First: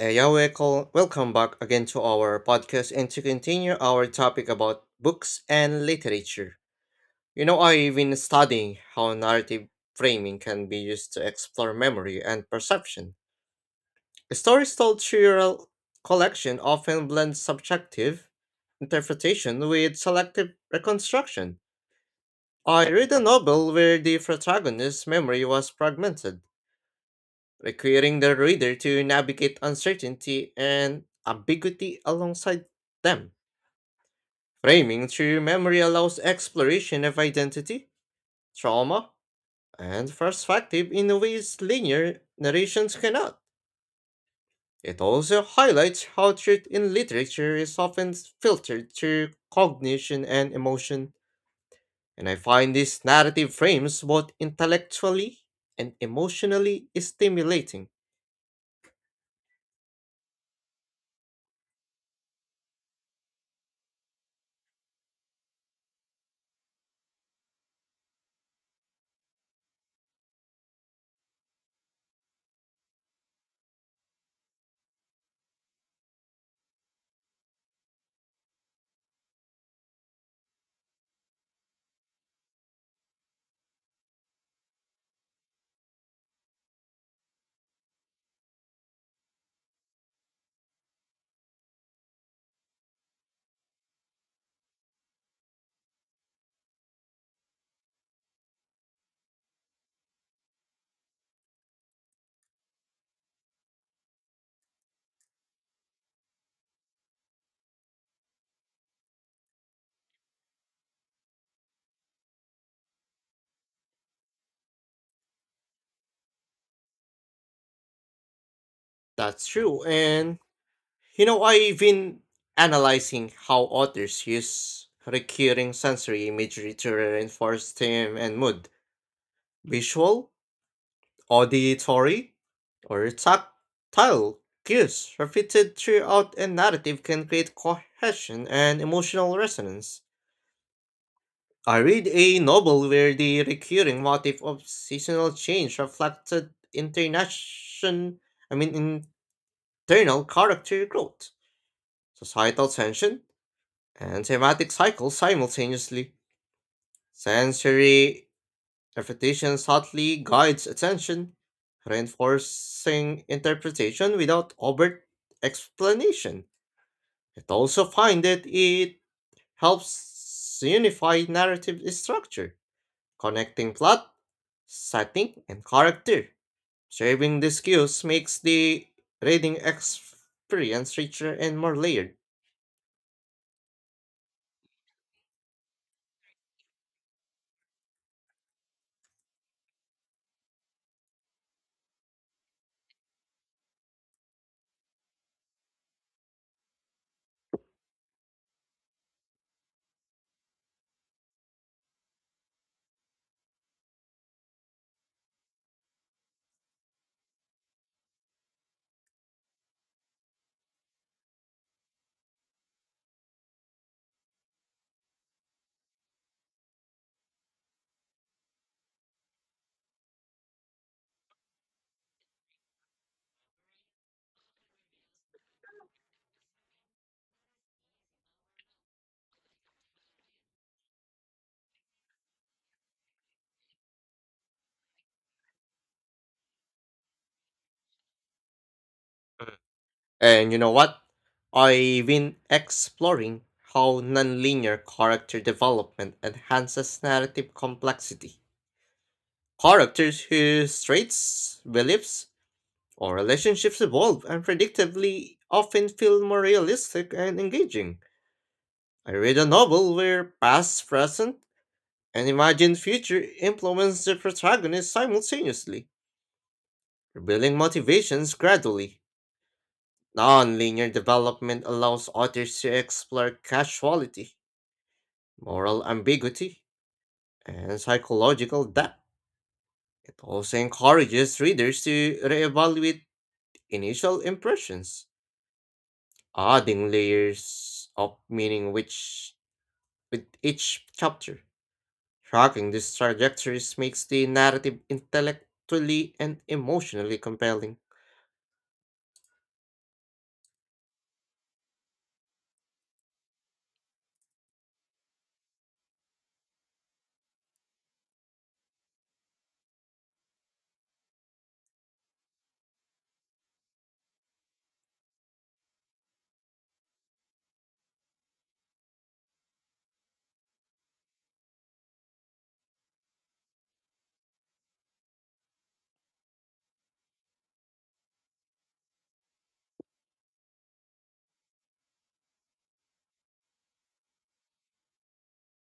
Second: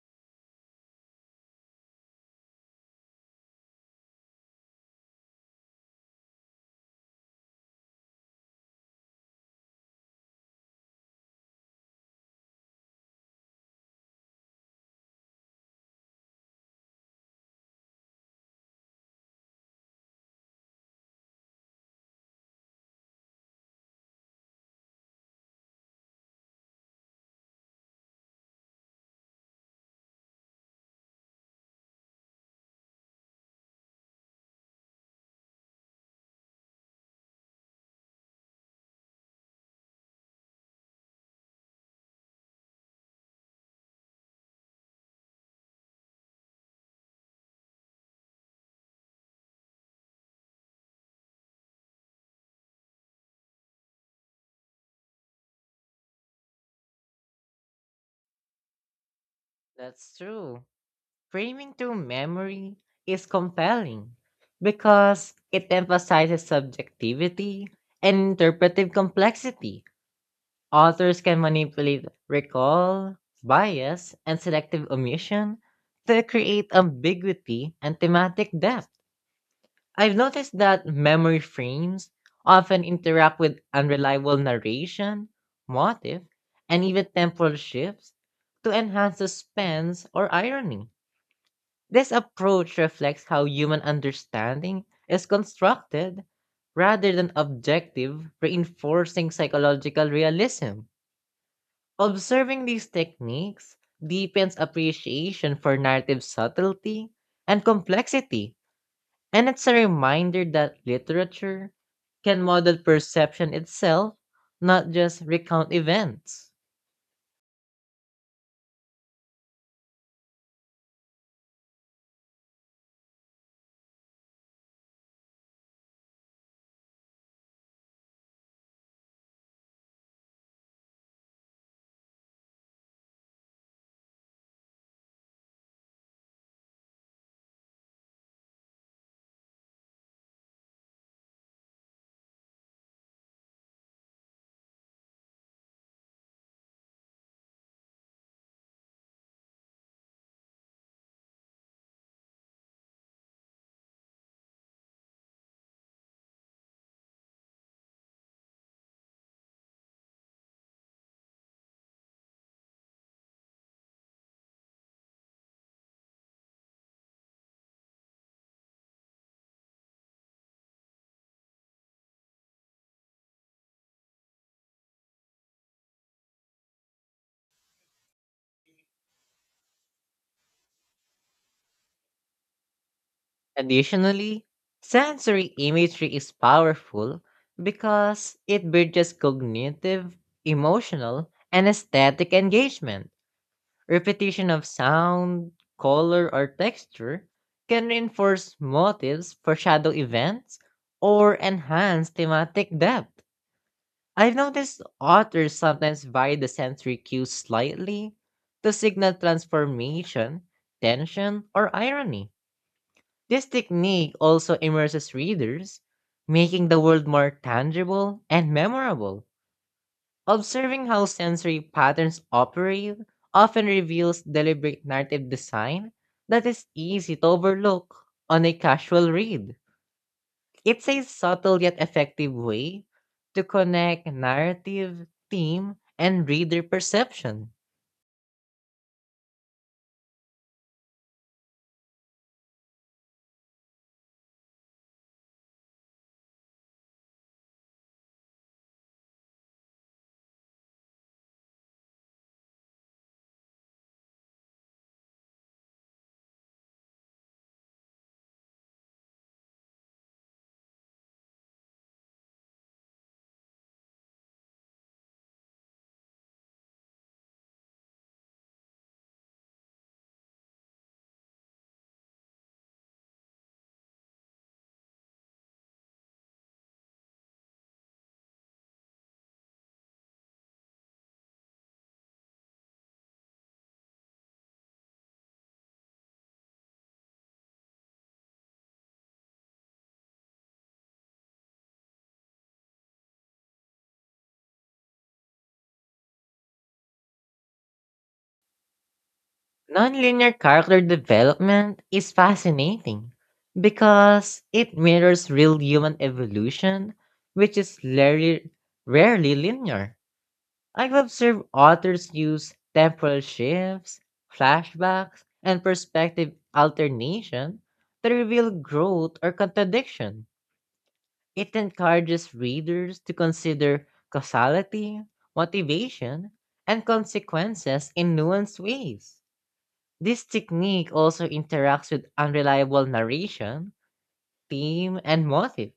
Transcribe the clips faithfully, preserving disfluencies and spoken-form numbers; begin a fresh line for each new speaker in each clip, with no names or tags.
Uh, yeah, welcome, welcome back again to our podcast and to continue our topic about books and literature. You know, I've been studying how narrative framing can be used to explore memory and perception. Stories told through a collection often blend subjective interpretation with selective reconstruction. I read a novel where the protagonist's memory was fragmented requiring the reader to navigate uncertainty and ambiguity alongside them. Framing through memory allows exploration of identity, trauma, and perspective in ways linear narrations cannot. It also highlights how truth in literature is often filtered through cognition and emotion, and I find this narrative frames both intellectually and emotionally stimulating.
That's true. Framing through memory is compelling because it emphasizes subjectivity and interpretive complexity. Authors can manipulate recall, bias, and selective omission to create ambiguity and thematic depth. I've noticed that memory frames often interact with unreliable narration, motive, and even temporal shifts to enhance suspense or irony. This approach reflects how human understanding is constructed rather than objective, reinforcing psychological realism. Observing these techniques deepens appreciation for narrative subtlety and complexity, and it's a reminder that literature can model perception itself, not just recount events.
That's true. And you know, I've been analyzing how authors use recurring sensory imagery to reinforce theme and mood. Visual, auditory, or tactile cues repeated throughout a narrative can create cohesion and emotional resonance. I read a novel where the recurring motif of seasonal change reflected internation, I mean internal character growth, societal tension, and thematic cycles simultaneously. Sensory repetition subtly guides attention, reinforcing interpretation without overt explanation. It also find that it helps unify narrative structure, connecting plot, setting, and character. Saving these cues makes the reading experience richer and more layered.
Additionally, sensory imagery is powerful because it bridges cognitive, emotional, and aesthetic engagement. Repetition of sound, color, or texture can reinforce motives, foreshadow events, or enhance thematic depth. I've noticed authors sometimes vary the sensory cues slightly to signal transformation, tension, or irony. This technique also immerses readers, making the world more tangible and memorable. Observing how sensory patterns operate often reveals deliberate narrative design that is easy to overlook on a casual read. It's a subtle yet effective way to connect narrative, theme, and reader perception.
Mm. And you know what? I've been exploring how nonlinear character development enhances narrative complexity. Characters whose traits, beliefs, or relationships evolve unpredictably often feel more realistic and engaging. I read a novel where past, present, and imagined future influence the protagonist simultaneously, revealing motivations gradually. Non-linear development allows authors to explore casuality, moral ambiguity, and psychological depth. It also encourages readers to reevaluate initial impressions, adding layers of meaning which with each chapter. Tracking these trajectories makes the narrative intellectually and emotionally compelling.
Nonlinear character development is fascinating because it mirrors real human evolution, which is rarely, rarely linear. I've observed authors use temporal shifts, flashbacks, and perspective alternation to reveal growth or contradiction. It encourages readers to consider causality, motivation, and consequences in nuanced ways. This technique also interacts with unreliable narration, theme, and motive,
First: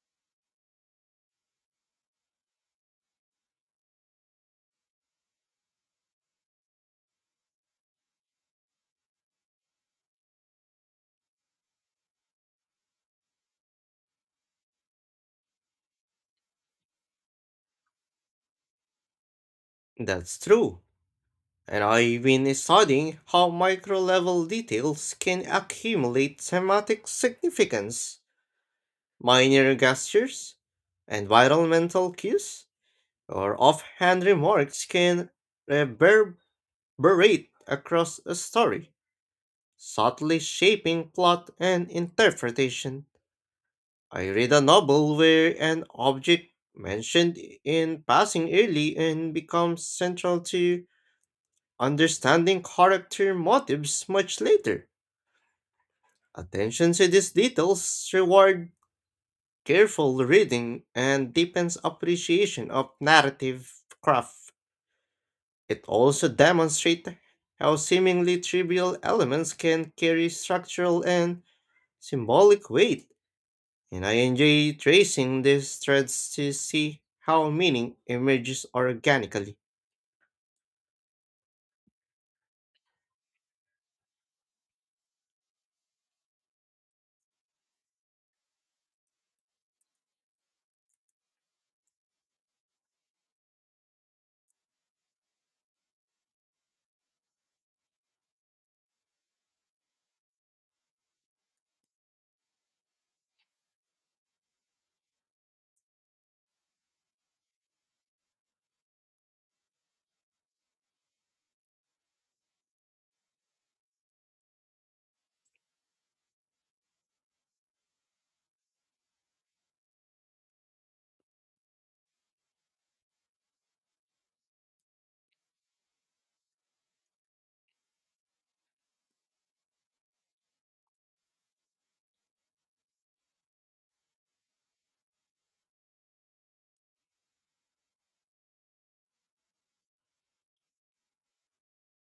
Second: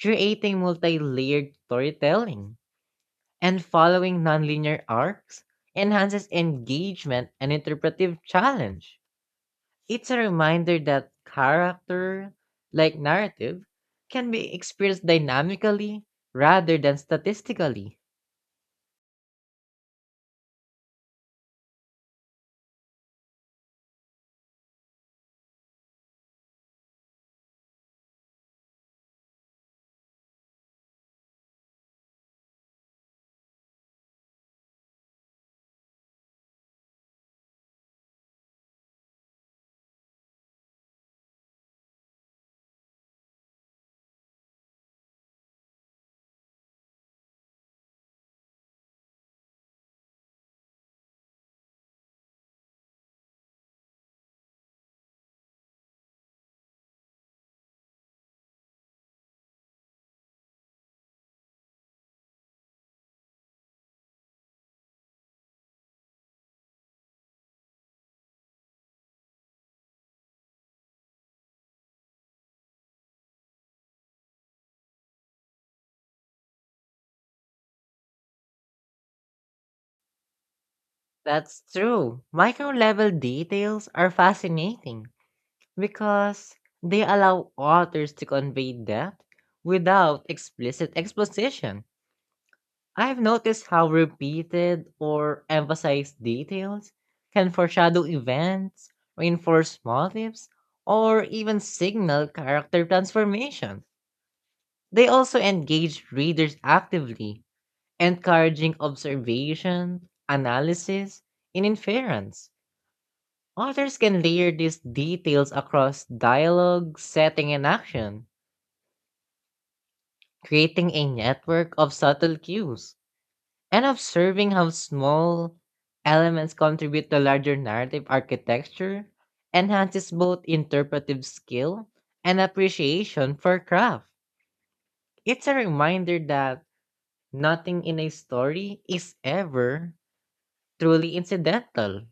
creating multi layered storytelling. And following nonlinear arcs enhances engagement and interpretive challenge. It's a reminder that character, like narrative, can be experienced dynamically rather than statistically.
That's true. And I've been studying how micro level details can accumulate thematic significance. Minor gestures, environmental cues, or offhand remarks can reverberate across a story, subtly shaping plot and interpretation. I read a novel where an object mentioned in passing early and becomes central to understanding character motives much later. Attention to these details reward careful reading and deepens appreciation of narrative craft. It also demonstrates how seemingly trivial elements can carry structural and symbolic weight, and I enjoy tracing these threads to see how meaning emerges organically.
That's true. Micro level details are fascinating because they allow authors to convey depth without explicit exposition. I've noticed how repeated or emphasized details can foreshadow events, reinforce motives, or even signal character transformation. They also engage readers actively, encouraging observation, analysis, and inference. Authors can layer these details across dialogue, setting, and action, creating a network of subtle cues, and observing how small elements contribute to larger narrative architecture enhances both interpretive skill and appreciation for craft. It's a reminder that nothing in a story is ever truly incidental.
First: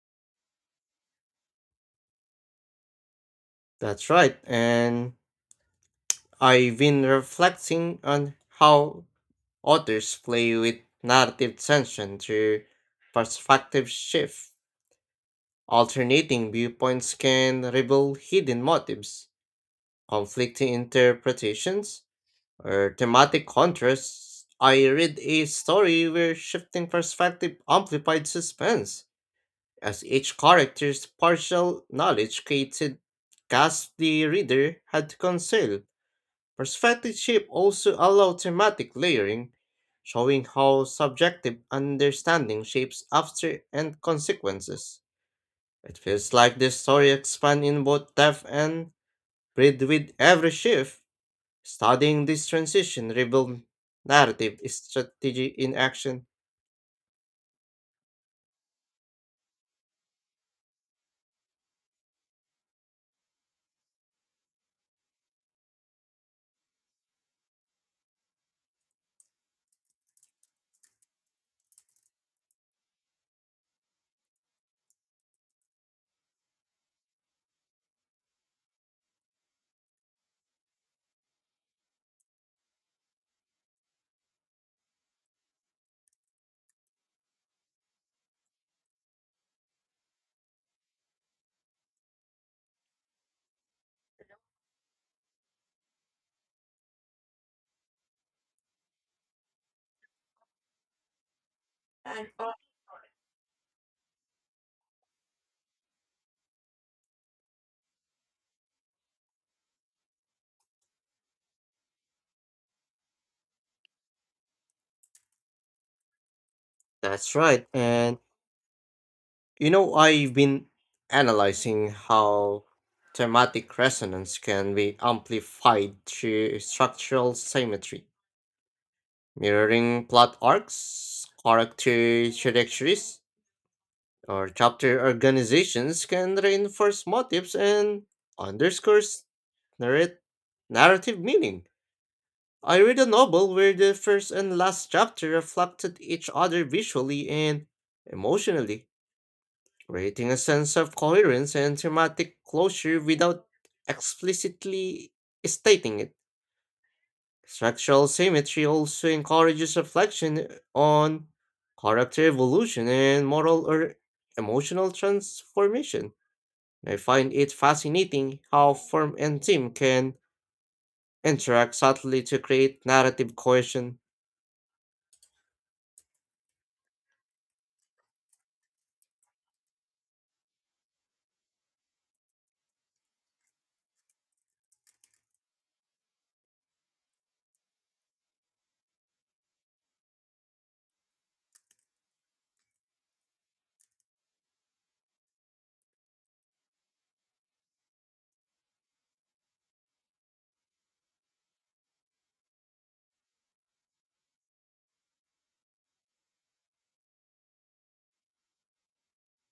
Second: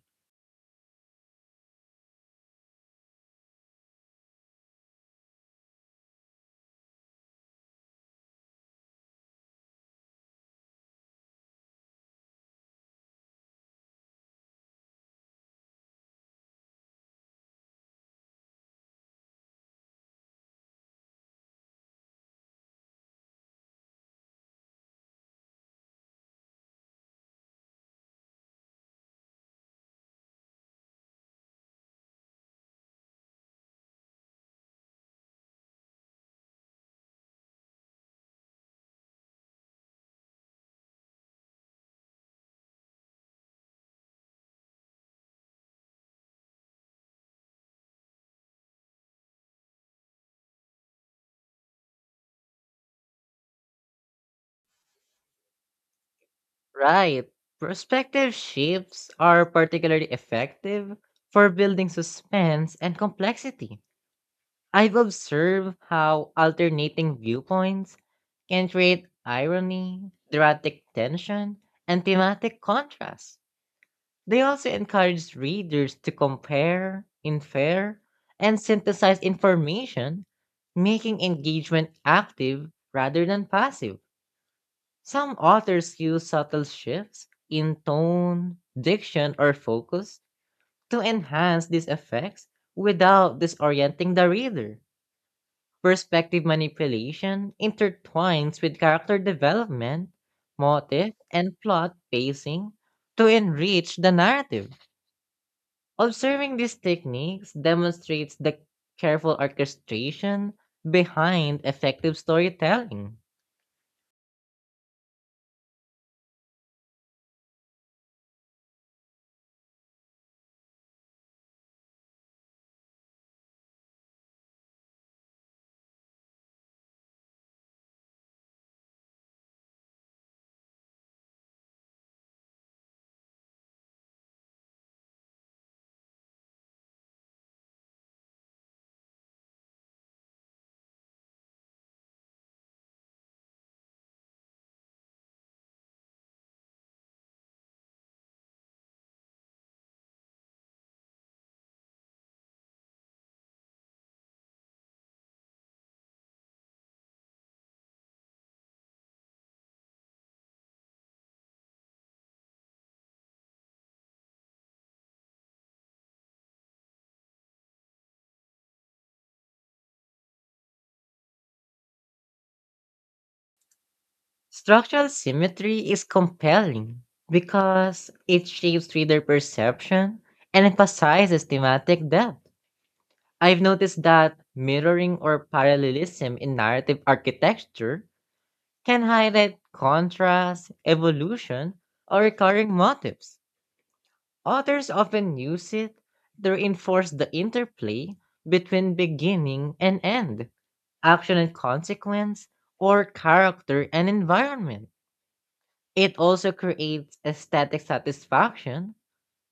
That's right, and I've been reflecting on how authors play with narrative tension through perspective shift. Alternating viewpoints can reveal hidden motives, conflicting interpretations, or thematic contrasts. I read a story where shifting perspective amplified suspense as each character's partial knowledge created gaps the reader had to conceal. Perspective shift also allowed thematic layering, showing how subjective understanding shapes after and consequences. It feels like this story expands in both depth and breadth with every shift. Studying this transition revealed narrative strategy in action.
Right. Perspective shifts are particularly effective for building suspense and complexity. I've observed how alternating viewpoints can create irony, dramatic tension, and thematic contrast. They also encourage readers to compare, infer, and synthesize information, making engagement active rather than passive. Some authors use subtle shifts in tone, diction, or focus to enhance these effects without disorienting the reader. Perspective manipulation intertwines with character development, motive, and plot pacing to enrich the narrative. Observing these techniques demonstrates the careful orchestration behind effective storytelling.
That's right, and you know, I've been analyzing how thematic resonance can be amplified through structural symmetry, mirroring plot arcs, character trajectories, or chapter organizations can reinforce motifs and underscores narrate narrative meaning. I read a novel where the first and last chapter reflected each other visually and emotionally creating a sense of coherence and thematic closure without explicitly stating it. Structural symmetry also encourages reflection on character evolution and moral or emotional transformation. I find it fascinating how form and theme can interact subtly to create narrative cohesion.
Structural symmetry is compelling because it shapes reader perception and emphasizes thematic depth. I've noticed that mirroring or parallelism in narrative architecture can highlight contrast, evolution, or recurring motifs. Authors often use it to reinforce the interplay between beginning and end, action and consequence, or character and environment. It also creates aesthetic satisfaction,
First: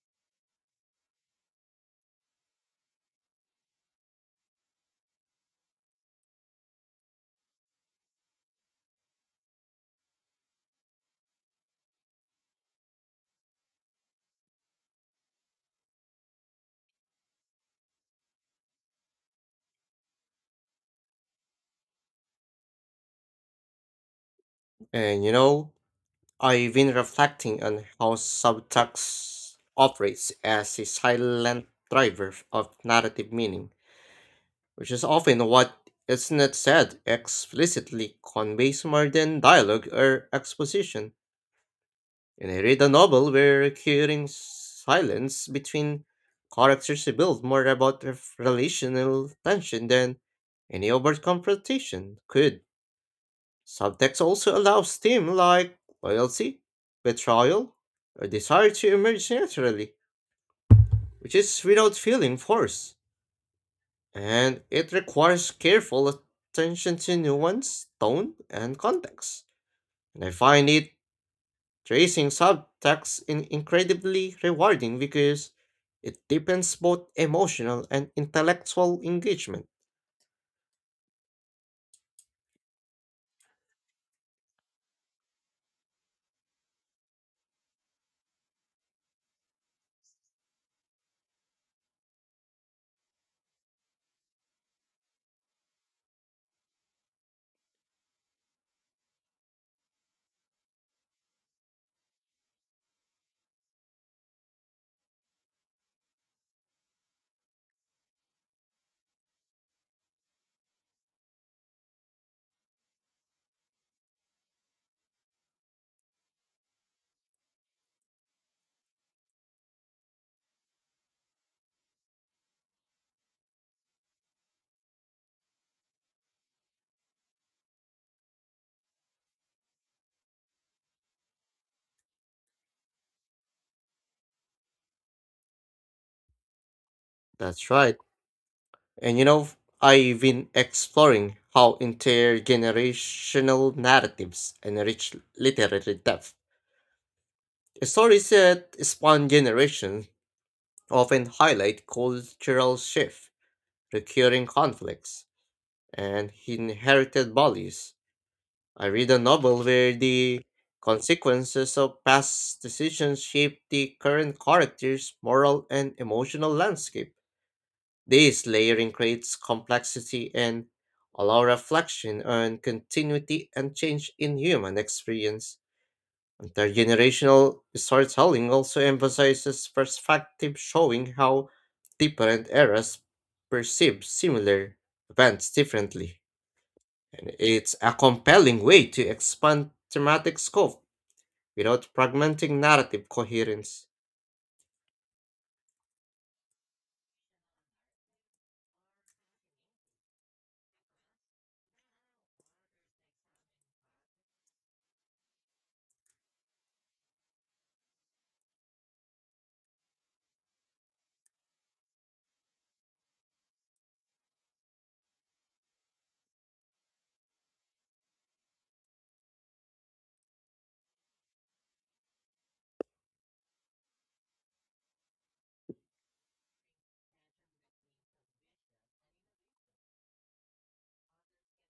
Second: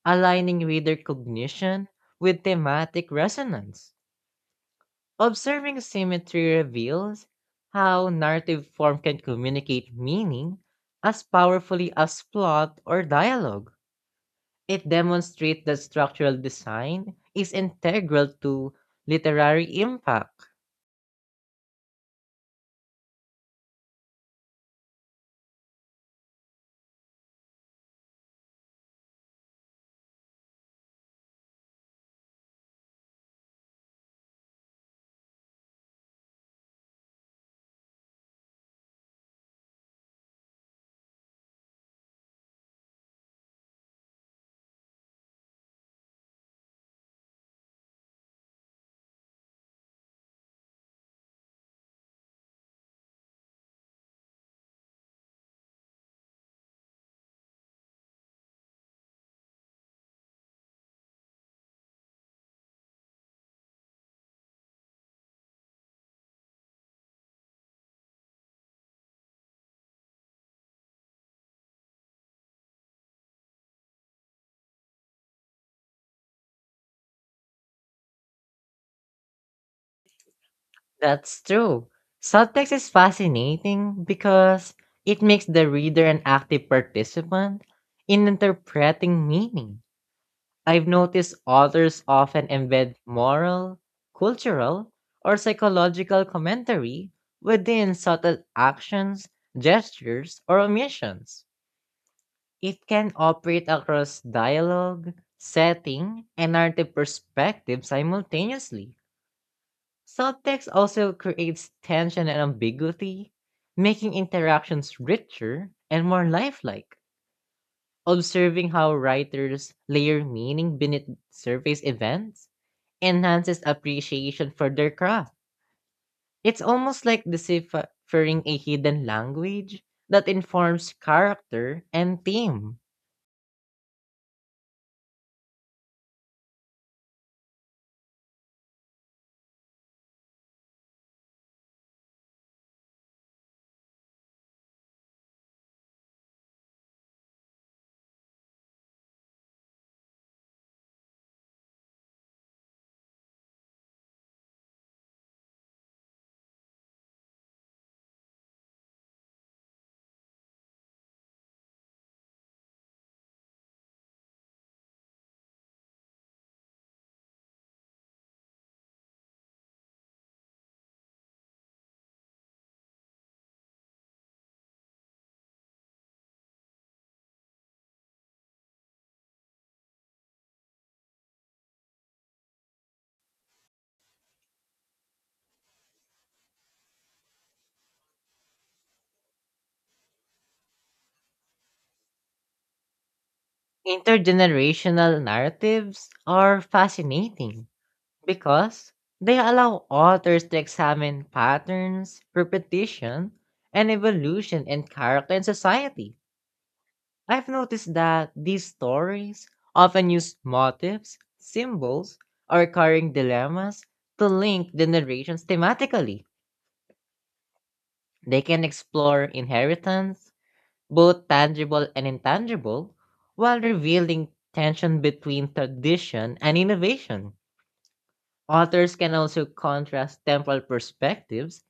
aligning reader cognition with thematic resonance. Observing symmetry reveals how narrative form can communicate meaning as powerfully as plot or dialogue. It demonstrates that structural design is integral to literary impact.
And you know, I've been reflecting on how subtext operates as a silent driver of narrative meaning, which is often what is not said explicitly conveys more than dialogue or exposition. And I read a novel where recurring silence between characters revealed more about ref- relational tension than any overt confrontation could. Subtext also allows themes like loyalty, betrayal, or desire to emerge naturally, which is without feeling forced, and it requires careful attention to nuance, tone, and context. And I find it tracing subtext in incredibly rewarding because it deepens both emotional and intellectual engagement.
That's true. Subtext is fascinating because it makes the reader an active participant in interpreting meaning. I've noticed authors often embed moral, cultural, or psychological commentary within subtle actions, gestures, or omissions. It can operate across dialogue, setting, and narrative perspective simultaneously. Subtext also creates tension and ambiguity, making interactions richer and more lifelike. Observing how writers layer meaning beneath surface events enhances appreciation for their craft. It's almost like deciphering a hidden language that informs character and theme.
That's right. And you know, I've been exploring how intergenerational narratives enrich literary depth. Stories that span generations often highlight cultural shift, recurring conflicts, and inherited values. I read a novel where the consequences of past decisions shape the current character's moral and emotional landscape. This layering creates complexity and allow reflection on continuity and change in human experience. Intergenerational storytelling also emphasizes perspective, showing how different eras perceive similar events differently. And it's a compelling way to expand thematic scope without fragmenting narrative coherence.
Intergenerational narratives are fascinating because they allow authors to examine patterns, repetition, and evolution in character and society. I've noticed that these stories often use motifs, symbols, or recurring dilemmas to link the narrations thematically. They can explore inheritance, both tangible and intangible, while revealing tension between tradition and innovation. Authors can also contrast temporal perspectives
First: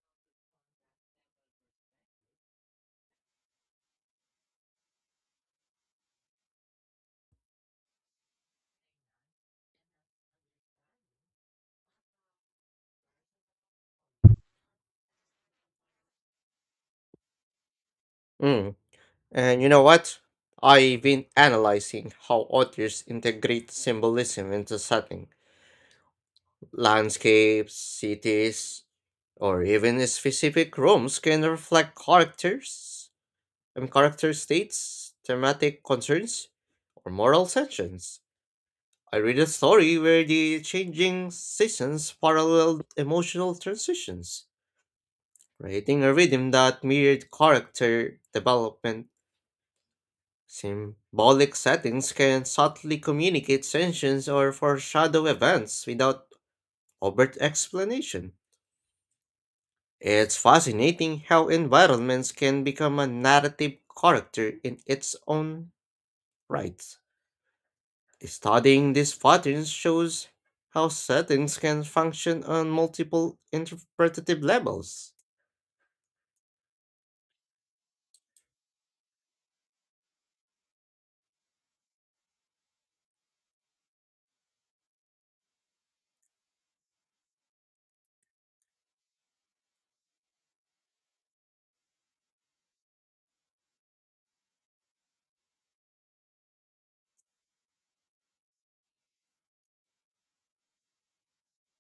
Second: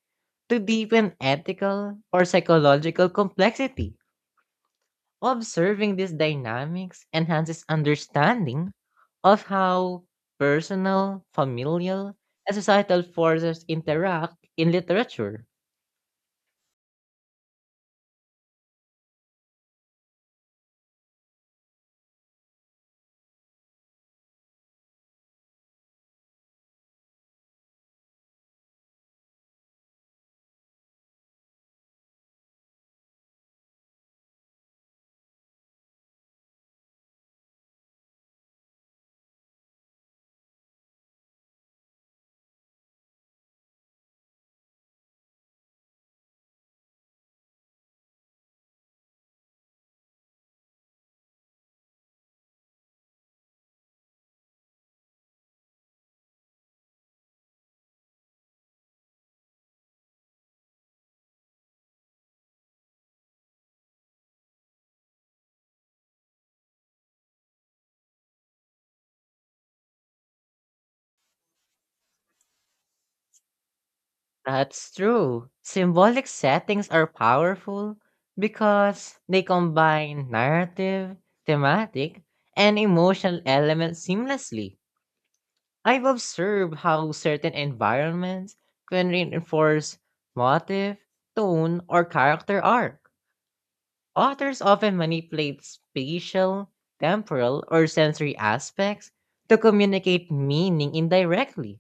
to deepen ethical or psychological complexity. Observing these dynamics enhances understanding of how personal, familial, and societal forces interact in literature.
Mm. And you know what? I've been analyzing how authors integrate symbolism into setting. Landscapes, cities, or even specific rooms can reflect characters, um, character states, thematic concerns, or moral tensions. I read a story where the changing seasons paralleled emotional transitions, creating a rhythm that mirrored character development. Symbolic settings can subtly communicate tensions or foreshadow events without overt explanation. It's fascinating how environments can become a narrative character in its own right. Studying these patterns shows how settings can function on multiple interpretative
That's
levels.
true. Symbolic settings are powerful because they combine narrative, thematic, and emotional elements seamlessly. I've observed how certain environments can reinforce motive, tone, or character arc. Authors often manipulate spatial, temporal, or sensory aspects to communicate meaning indirectly.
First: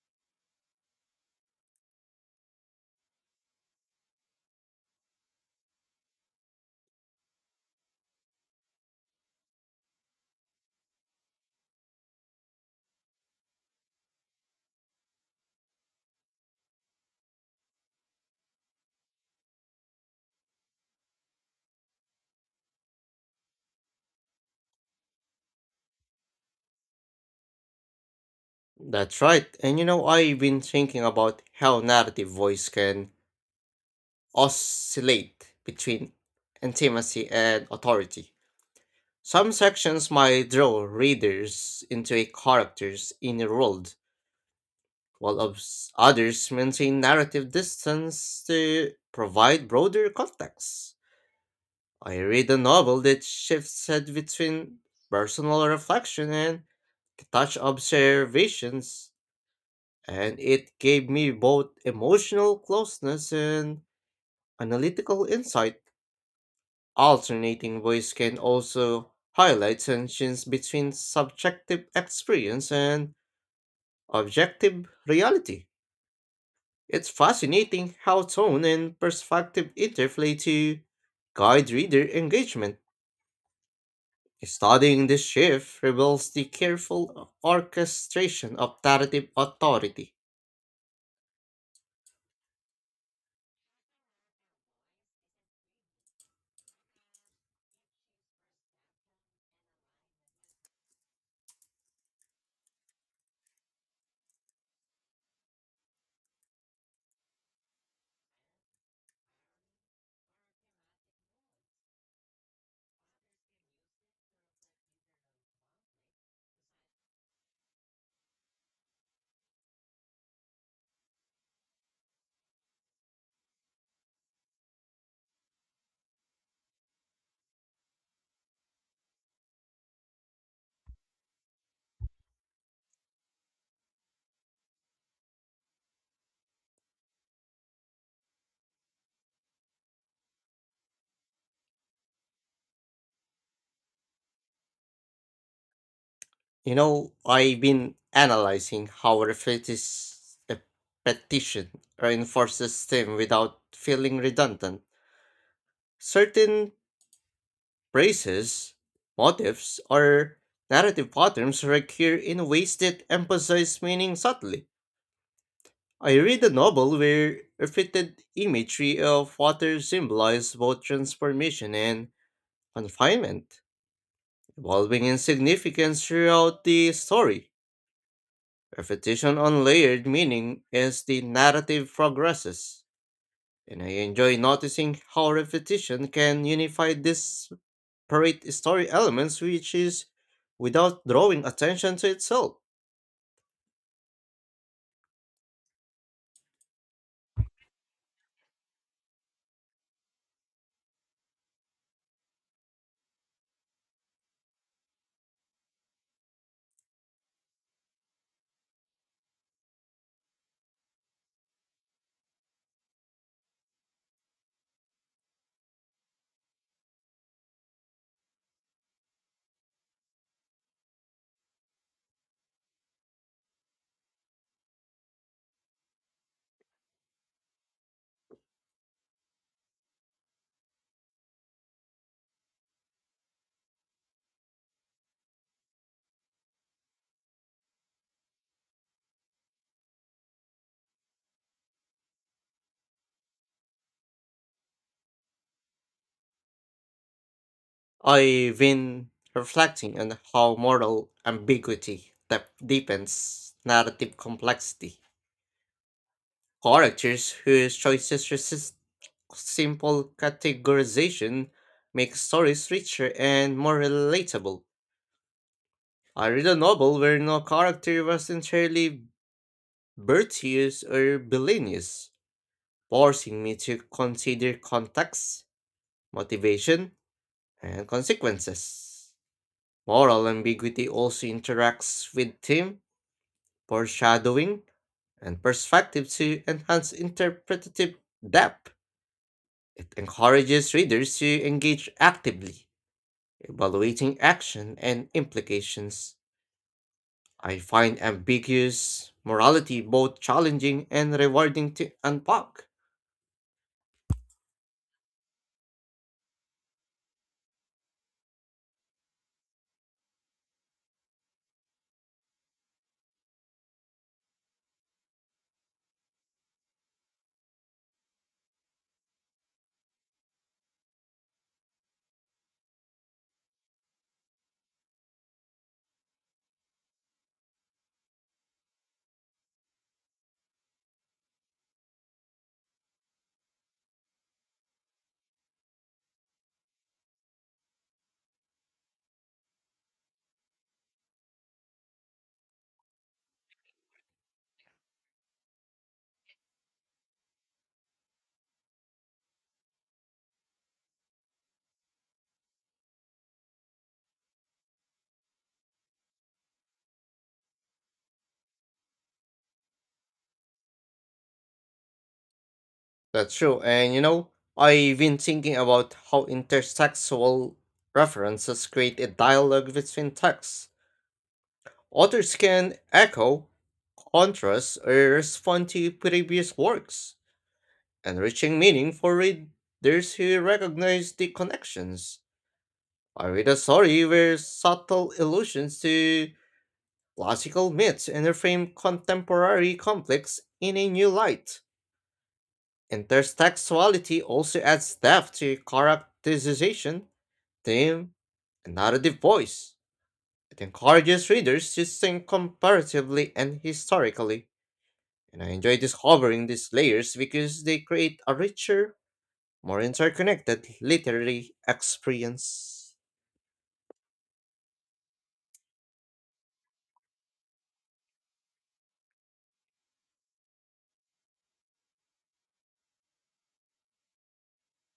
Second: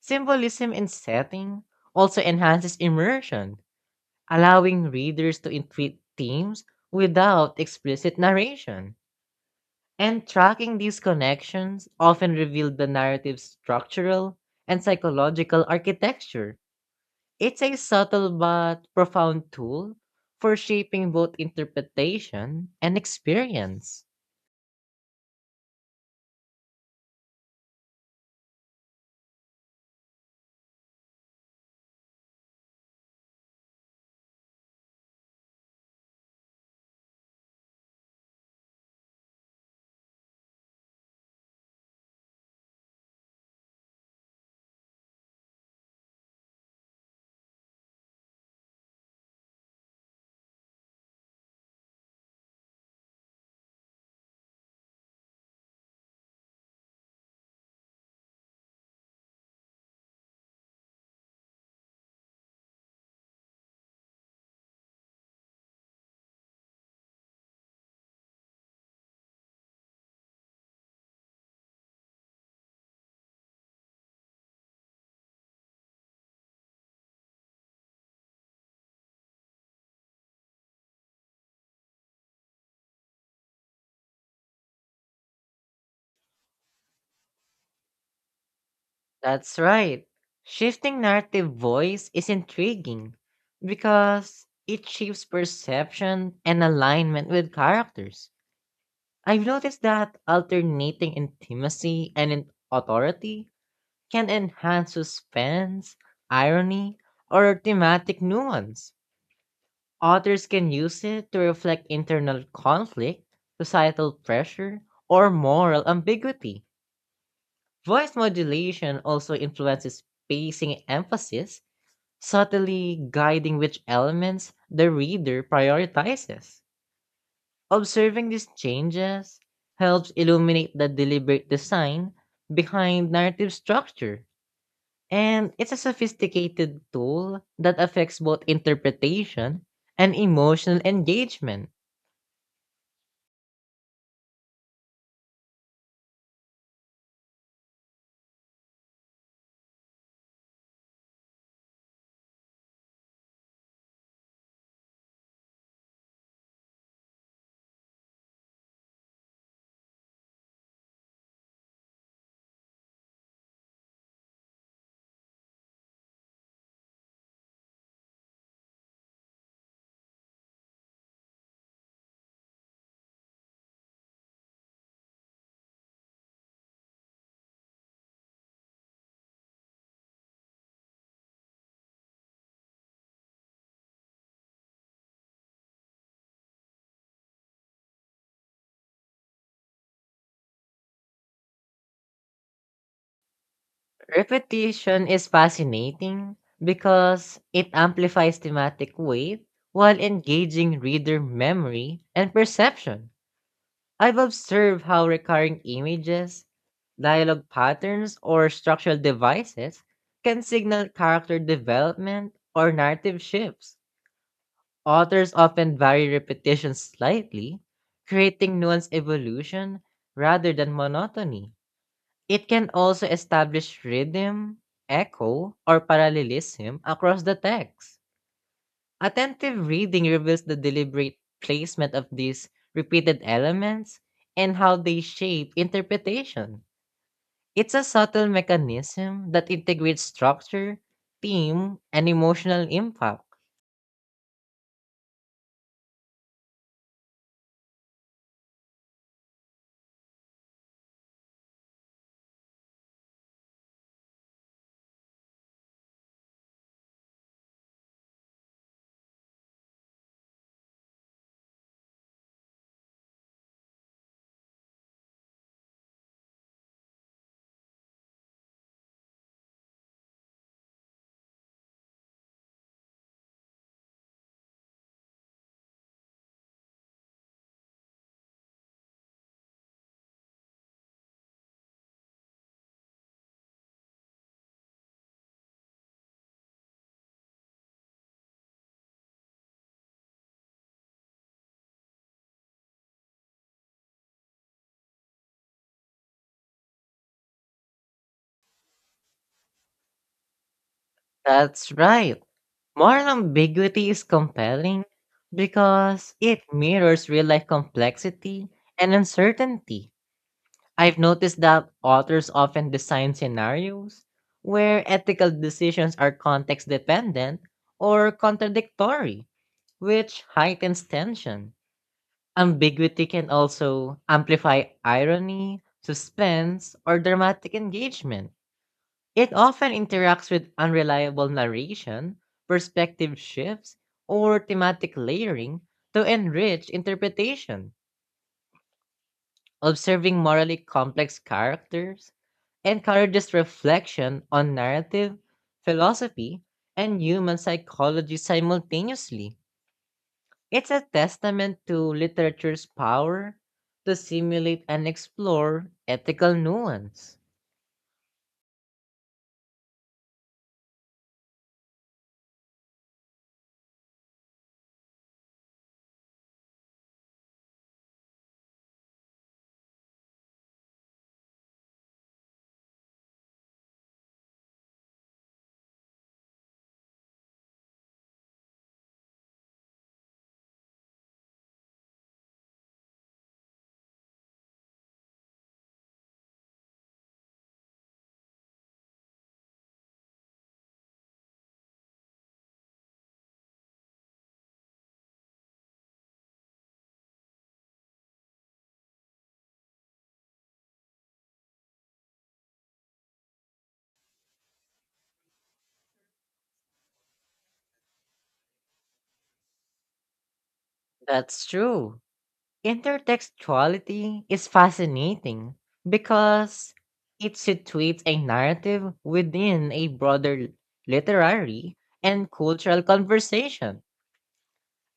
Symbolism in setting also enhances immersion, allowing readers to intuit themes without explicit narration. And tracking these connections often revealed the narrative's structural and psychological architecture. It's a subtle but profound tool for shaping both interpretation and experience.
That's right, and you know, I've been thinking about how narrative voice can oscillate between intimacy and authority. Some sections might draw readers into a character's inner world, while obs- others maintain narrative distance to provide broader context. I read a novel that shifts head between personal reflection and detached observations, and it gave me both emotional closeness and analytical insight. Alternating voice can also highlight tensions between subjective experience and objective reality. It's fascinating how tone and perspective interplay to guide reader engagement. Studying this shift reveals the careful orchestration of narrative
That's right.
authority.
Shifting narrative voice is intriguing because it shapes perception and alignment with characters. I've noticed that alternating intimacy and in- authority can enhance suspense, irony, or thematic nuance. Authors can use it to reflect internal conflict, societal pressure, or moral ambiguity. Voice modulation also influences pacing emphasis, subtly guiding which elements the reader prioritizes. Observing these changes helps illuminate the deliberate design behind narrative structure. And it's a sophisticated tool that affects both interpretation and emotional engagement.
You know, I've been analyzing how repetition repetition reinforces them without feeling redundant. Certain phrases, motifs, or narrative patterns recur in ways that emphasize meaning subtly. I read a novel where repeated imagery of water symbolized both transformation and confinement, evolving in significance throughout the story. Repetition on layered meaning as the narrative progresses, and I enjoy noticing how repetition can unify these separate story elements which is without drawing attention to itself.
Repetition is fascinating because it amplifies thematic weight while engaging reader memory and perception. I've observed how recurring images, dialogue patterns, or structural devices can signal character development or narrative shifts. Authors often vary repetition slightly, creating nuanced evolution rather than monotony. It can also establish rhythm, echo, or parallelism across the text. Attentive reading reveals the deliberate placement of these repeated elements and how they shape interpretation. It's a subtle mechanism that integrates structure, theme, and emotional impact.
I've been reflecting on how moral ambiguity that deepens narrative complexity. Characters whose choices resist simple categorization make stories richer and more relatable. I read a novel where no character was entirely virtuous or villainous, forcing me to consider context, motivation, and consequences. Moral ambiguity also interacts with theme, foreshadowing, and perspective to enhance interpretative depth. It encourages readers to engage actively, evaluating action and implications. I find ambiguous morality both challenging and
That's
rewarding to
right.
unpack.
Moral ambiguity is compelling because it mirrors real life complexity and uncertainty. I've noticed that authors often design scenarios where ethical decisions are context dependent or contradictory, which heightens tension. Ambiguity can also amplify irony, suspense, or dramatic engagement. It often interacts with unreliable narration, perspective shifts, or thematic layering to enrich interpretation. Observing morally complex characters encourages reflection on narrative, philosophy, and human psychology simultaneously. It's a testament to literature's power to simulate and explore ethical nuance.
That's true, and you know, I've been thinking about how intersexual references create a dialogue between texts. Others can echo, contrast, or respond to previous works, enriching meaning for readers who recognize the connections. I read a story where subtle allusions to classical myths reframe contemporary conflicts in a new light. Intertextuality also adds depth to characterization, theme, and narrative voice. It encourages readers to think comparatively and historically. And I enjoy discovering these layers because they create a richer, more interconnected
That's
literary
true.
experience.
Intertextuality is fascinating because it situates a narrative within a broader literary and cultural conversation.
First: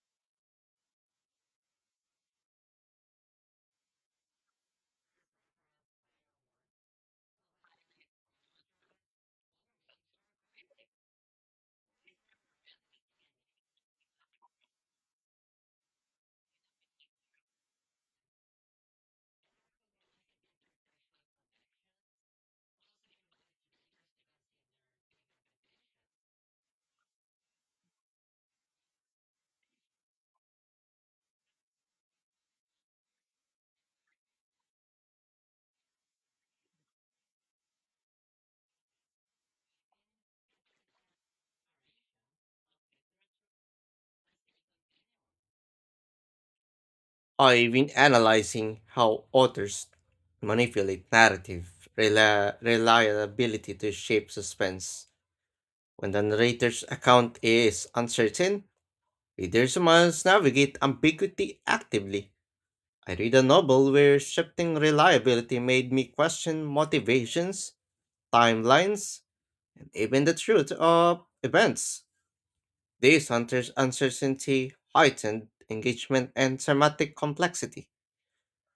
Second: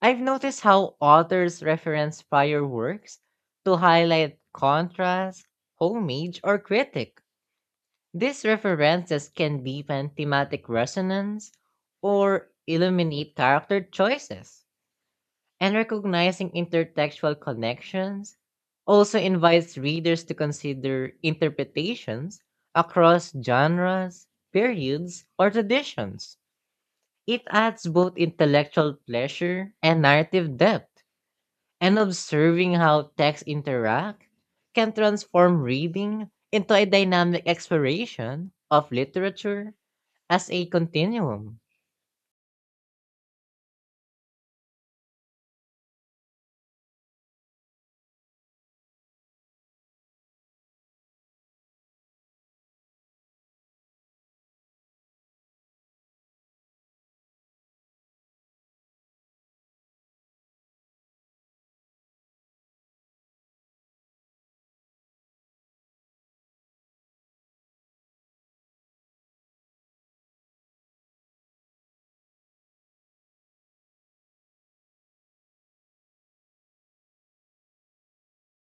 I've noticed how authors reference prior works to highlight contrast, homage, or critique. These references can deepen thematic resonance or illuminate character choices. And recognizing intertextual connections also invites readers to consider interpretations across genres, periods, or traditions. It adds both intellectual pleasure and narrative depth, and observing how texts interact can transform reading into a dynamic exploration of literature as a continuum.
I've been analyzing how authors manipulate narrative rela- reliability to shape suspense. When the narrator's account is uncertain, readers must navigate ambiguity actively. I read a novel where shifting reliability made me question motivations, timelines, even the truth of events. These hunters' uncertainty, heightened engagement, and thematic complexity.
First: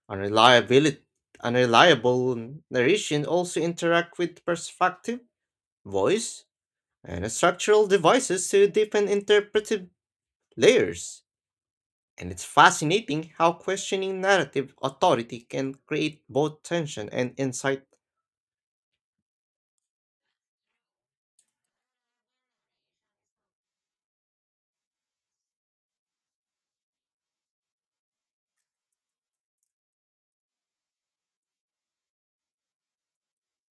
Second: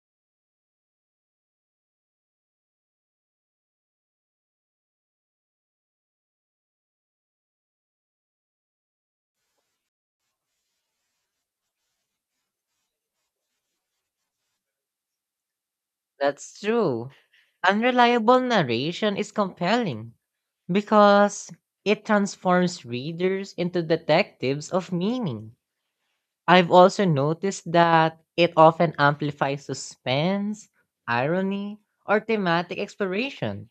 Unreliability, unreliable narration also interact with perspective, voice, and structural devices to deepen interpretive layers. And it's fascinating how questioning narrative authority can create
That's
both
true.
tension and insight.
Unreliable narration is compelling because it transforms readers into detectives of meaning. I've also noticed that it often amplifies suspense, irony, or thematic exploration.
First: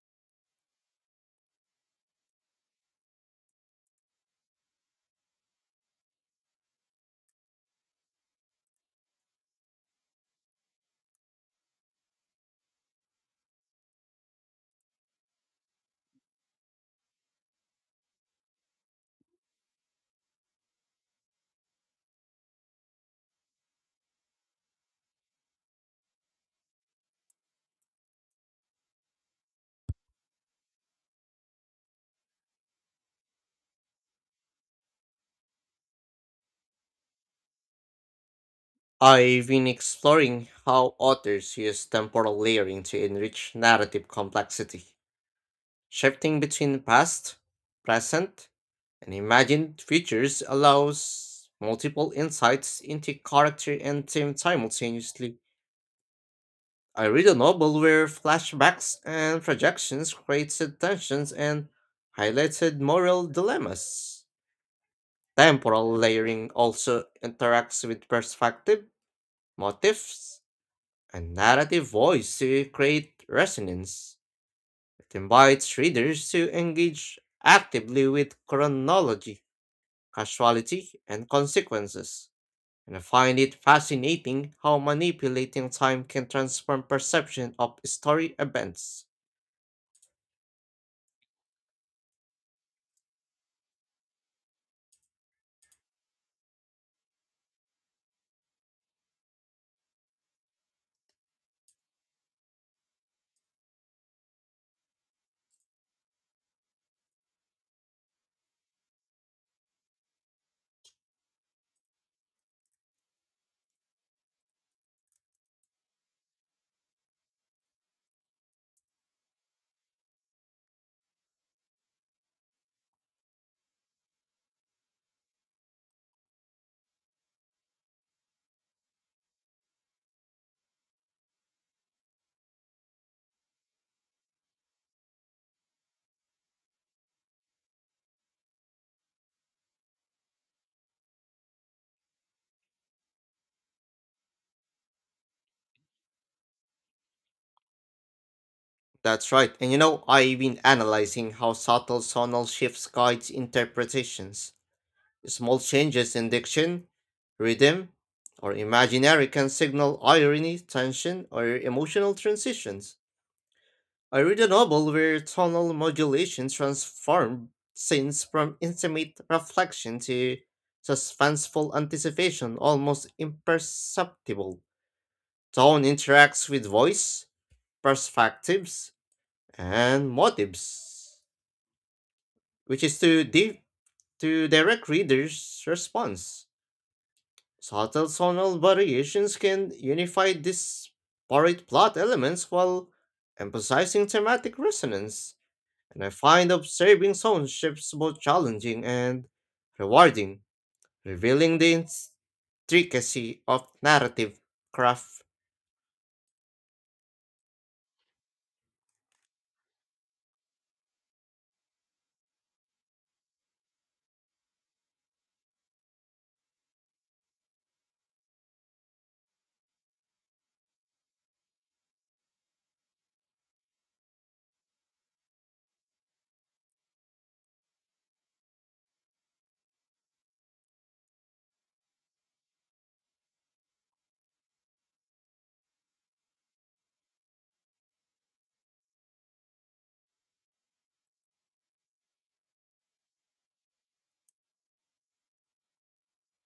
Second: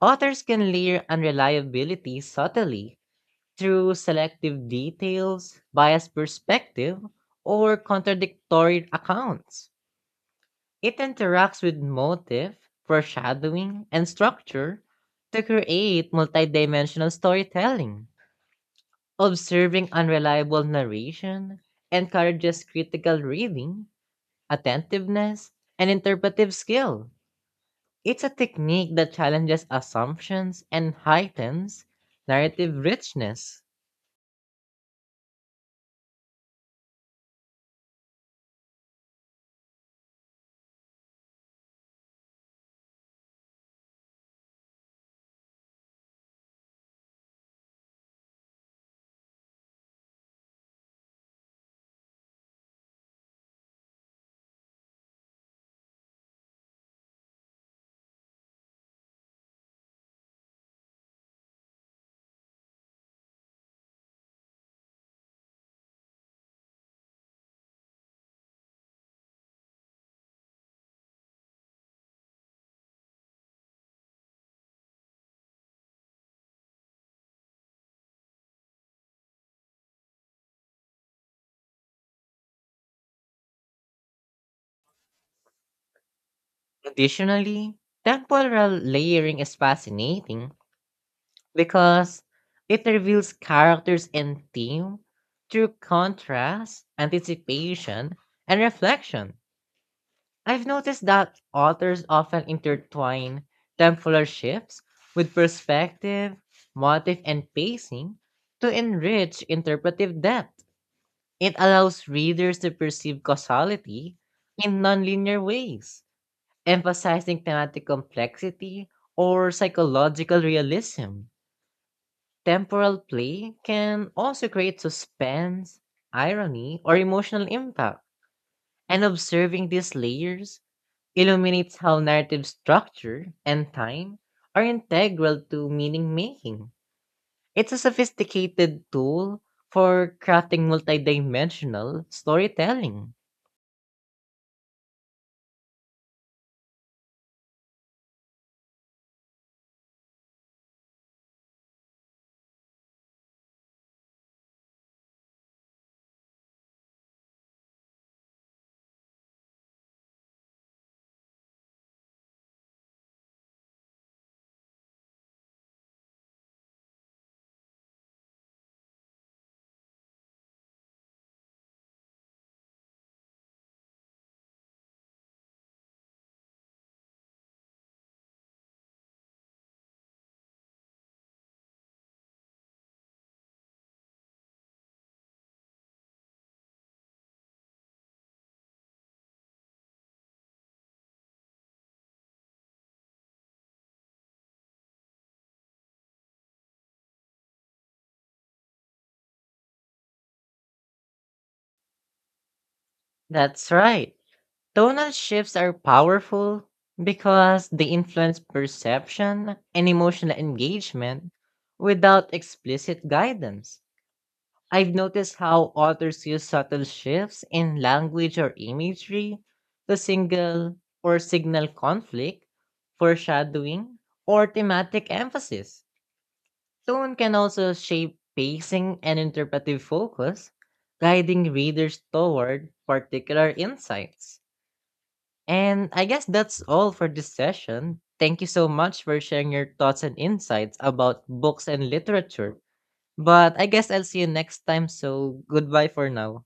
Authors can layer unreliability subtly through selective details, biased perspective, or contradictory accounts. It interacts with motive, foreshadowing, and structure to create multidimensional storytelling. Observing unreliable narration encourages critical reading, attentiveness, and interpretive skill. It's a technique that challenges assumptions and heightens narrative richness.
I've been exploring how authors use temporal layering to enrich narrative complexity, shifting between past, present, and imagined futures allows multiple insights into character and theme simultaneously. I read a novel where flashbacks and projections created tensions and highlighted moral dilemmas. Temporal layering also interacts with perspective, motifs, a narrative voice to create resonance. It invites readers to engage actively with chronology, causality, and consequences. And I find it fascinating how manipulating time can transform perception
Additionally,
of story
temporal
events.
layering is fascinating because it reveals characters and theme through contrast, anticipation, and reflection. I've noticed that authors often intertwine temporal shifts with perspective, motive, and pacing to enrich interpretive depth. It allows readers to perceive causality in nonlinear ways, emphasizing thematic complexity or psychological realism. Temporal play can also create suspense, irony, or emotional impact, and observing these layers illuminates how narrative structure and time are integral to meaning making. It's a sophisticated tool for crafting multidimensional storytelling.
That's right, and you know, I've been analyzing how subtle sonal shifts guides interpretations. Small changes in diction, rhythm, or imaginary can signal irony, tension, or emotional transitions. I read a novel where tonal modulation transformed scenes from intimate reflection to suspenseful anticipation, almost imperceptible. Tone interacts with voice, perspectives, and motives, which is to, di- to direct readers' response. Subtle tonal variations can unify disparate plot elements while emphasizing thematic resonance, and I find observing sound shifts both challenging and rewarding, revealing the intricacy of
That's right.
narrative
Tonal
craft.
shifts are powerful because they influence perception and emotional engagement without explicit guidance. I've noticed how authors use subtle shifts in language or imagery to single or signal conflict, foreshadowing, or thematic emphasis. Tone can also shape pacing and interpretive focus, guiding readers toward particular insights. And I guess that's all for this session. Thank you so much for sharing your thoughts and insights about books and literature. But I guess I'll see you next time, so goodbye for now.